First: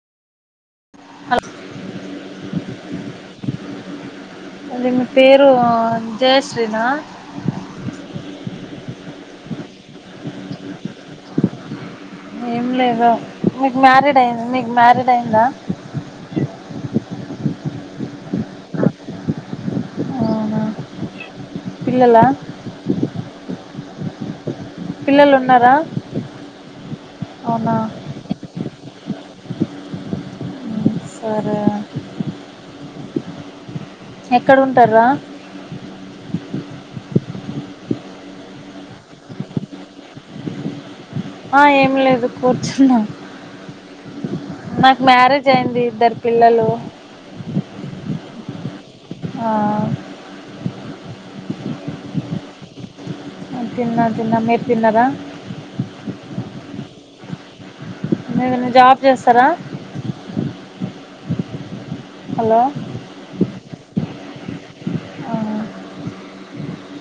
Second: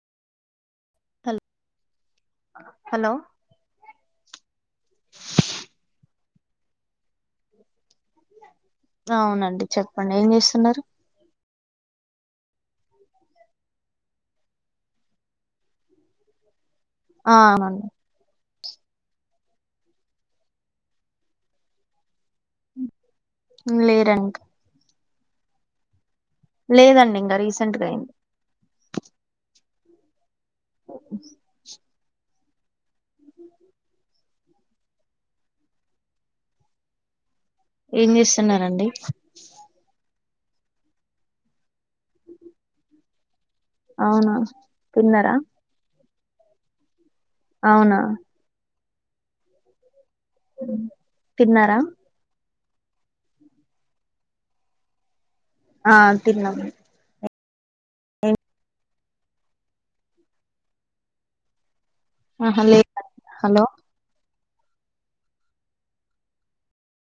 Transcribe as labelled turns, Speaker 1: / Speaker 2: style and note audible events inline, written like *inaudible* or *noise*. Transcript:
Speaker 1: Hello hello
Speaker 2: అది మీ పేరు ఆ అం జయశ్రీనా
Speaker 1: అవునండి చెప్పండి ఏం చేస్తున్నారు.
Speaker 2: ఏం లేదు. మీక్ మ్యారీడ్ అయిం మీకు మ్యారీడ్ అయ్యిందా
Speaker 1: ఆ
Speaker 2: అవునా పిల్లలా
Speaker 1: లేరండి.
Speaker 2: పిల్లలున్నరా
Speaker 1: లేదండి ఇంకా రీసెంట్గా అయిం
Speaker 2: సరే
Speaker 1: *inaudible*
Speaker 2: ఎక్కడ ఉంటార్రా
Speaker 1: ఏం చేస్తున్నారండి.
Speaker 2: ఆ ఏం లేదు కూర్చున్న
Speaker 1: అవునా
Speaker 2: నాకు
Speaker 1: తిన్నారా
Speaker 2: మ్యారేజ్ అయింది ఇద్దర్ పిల్లలూ
Speaker 1: అవునా
Speaker 2: ఆ
Speaker 1: తిన్నారా
Speaker 2: తిన్నా తిన్నా మీర్ తిన్నరా
Speaker 1: ఆ తిన్నం.
Speaker 2: ఏమన్న జాబ్ చేస్తరా
Speaker 1: హలో
Speaker 2: ఆ.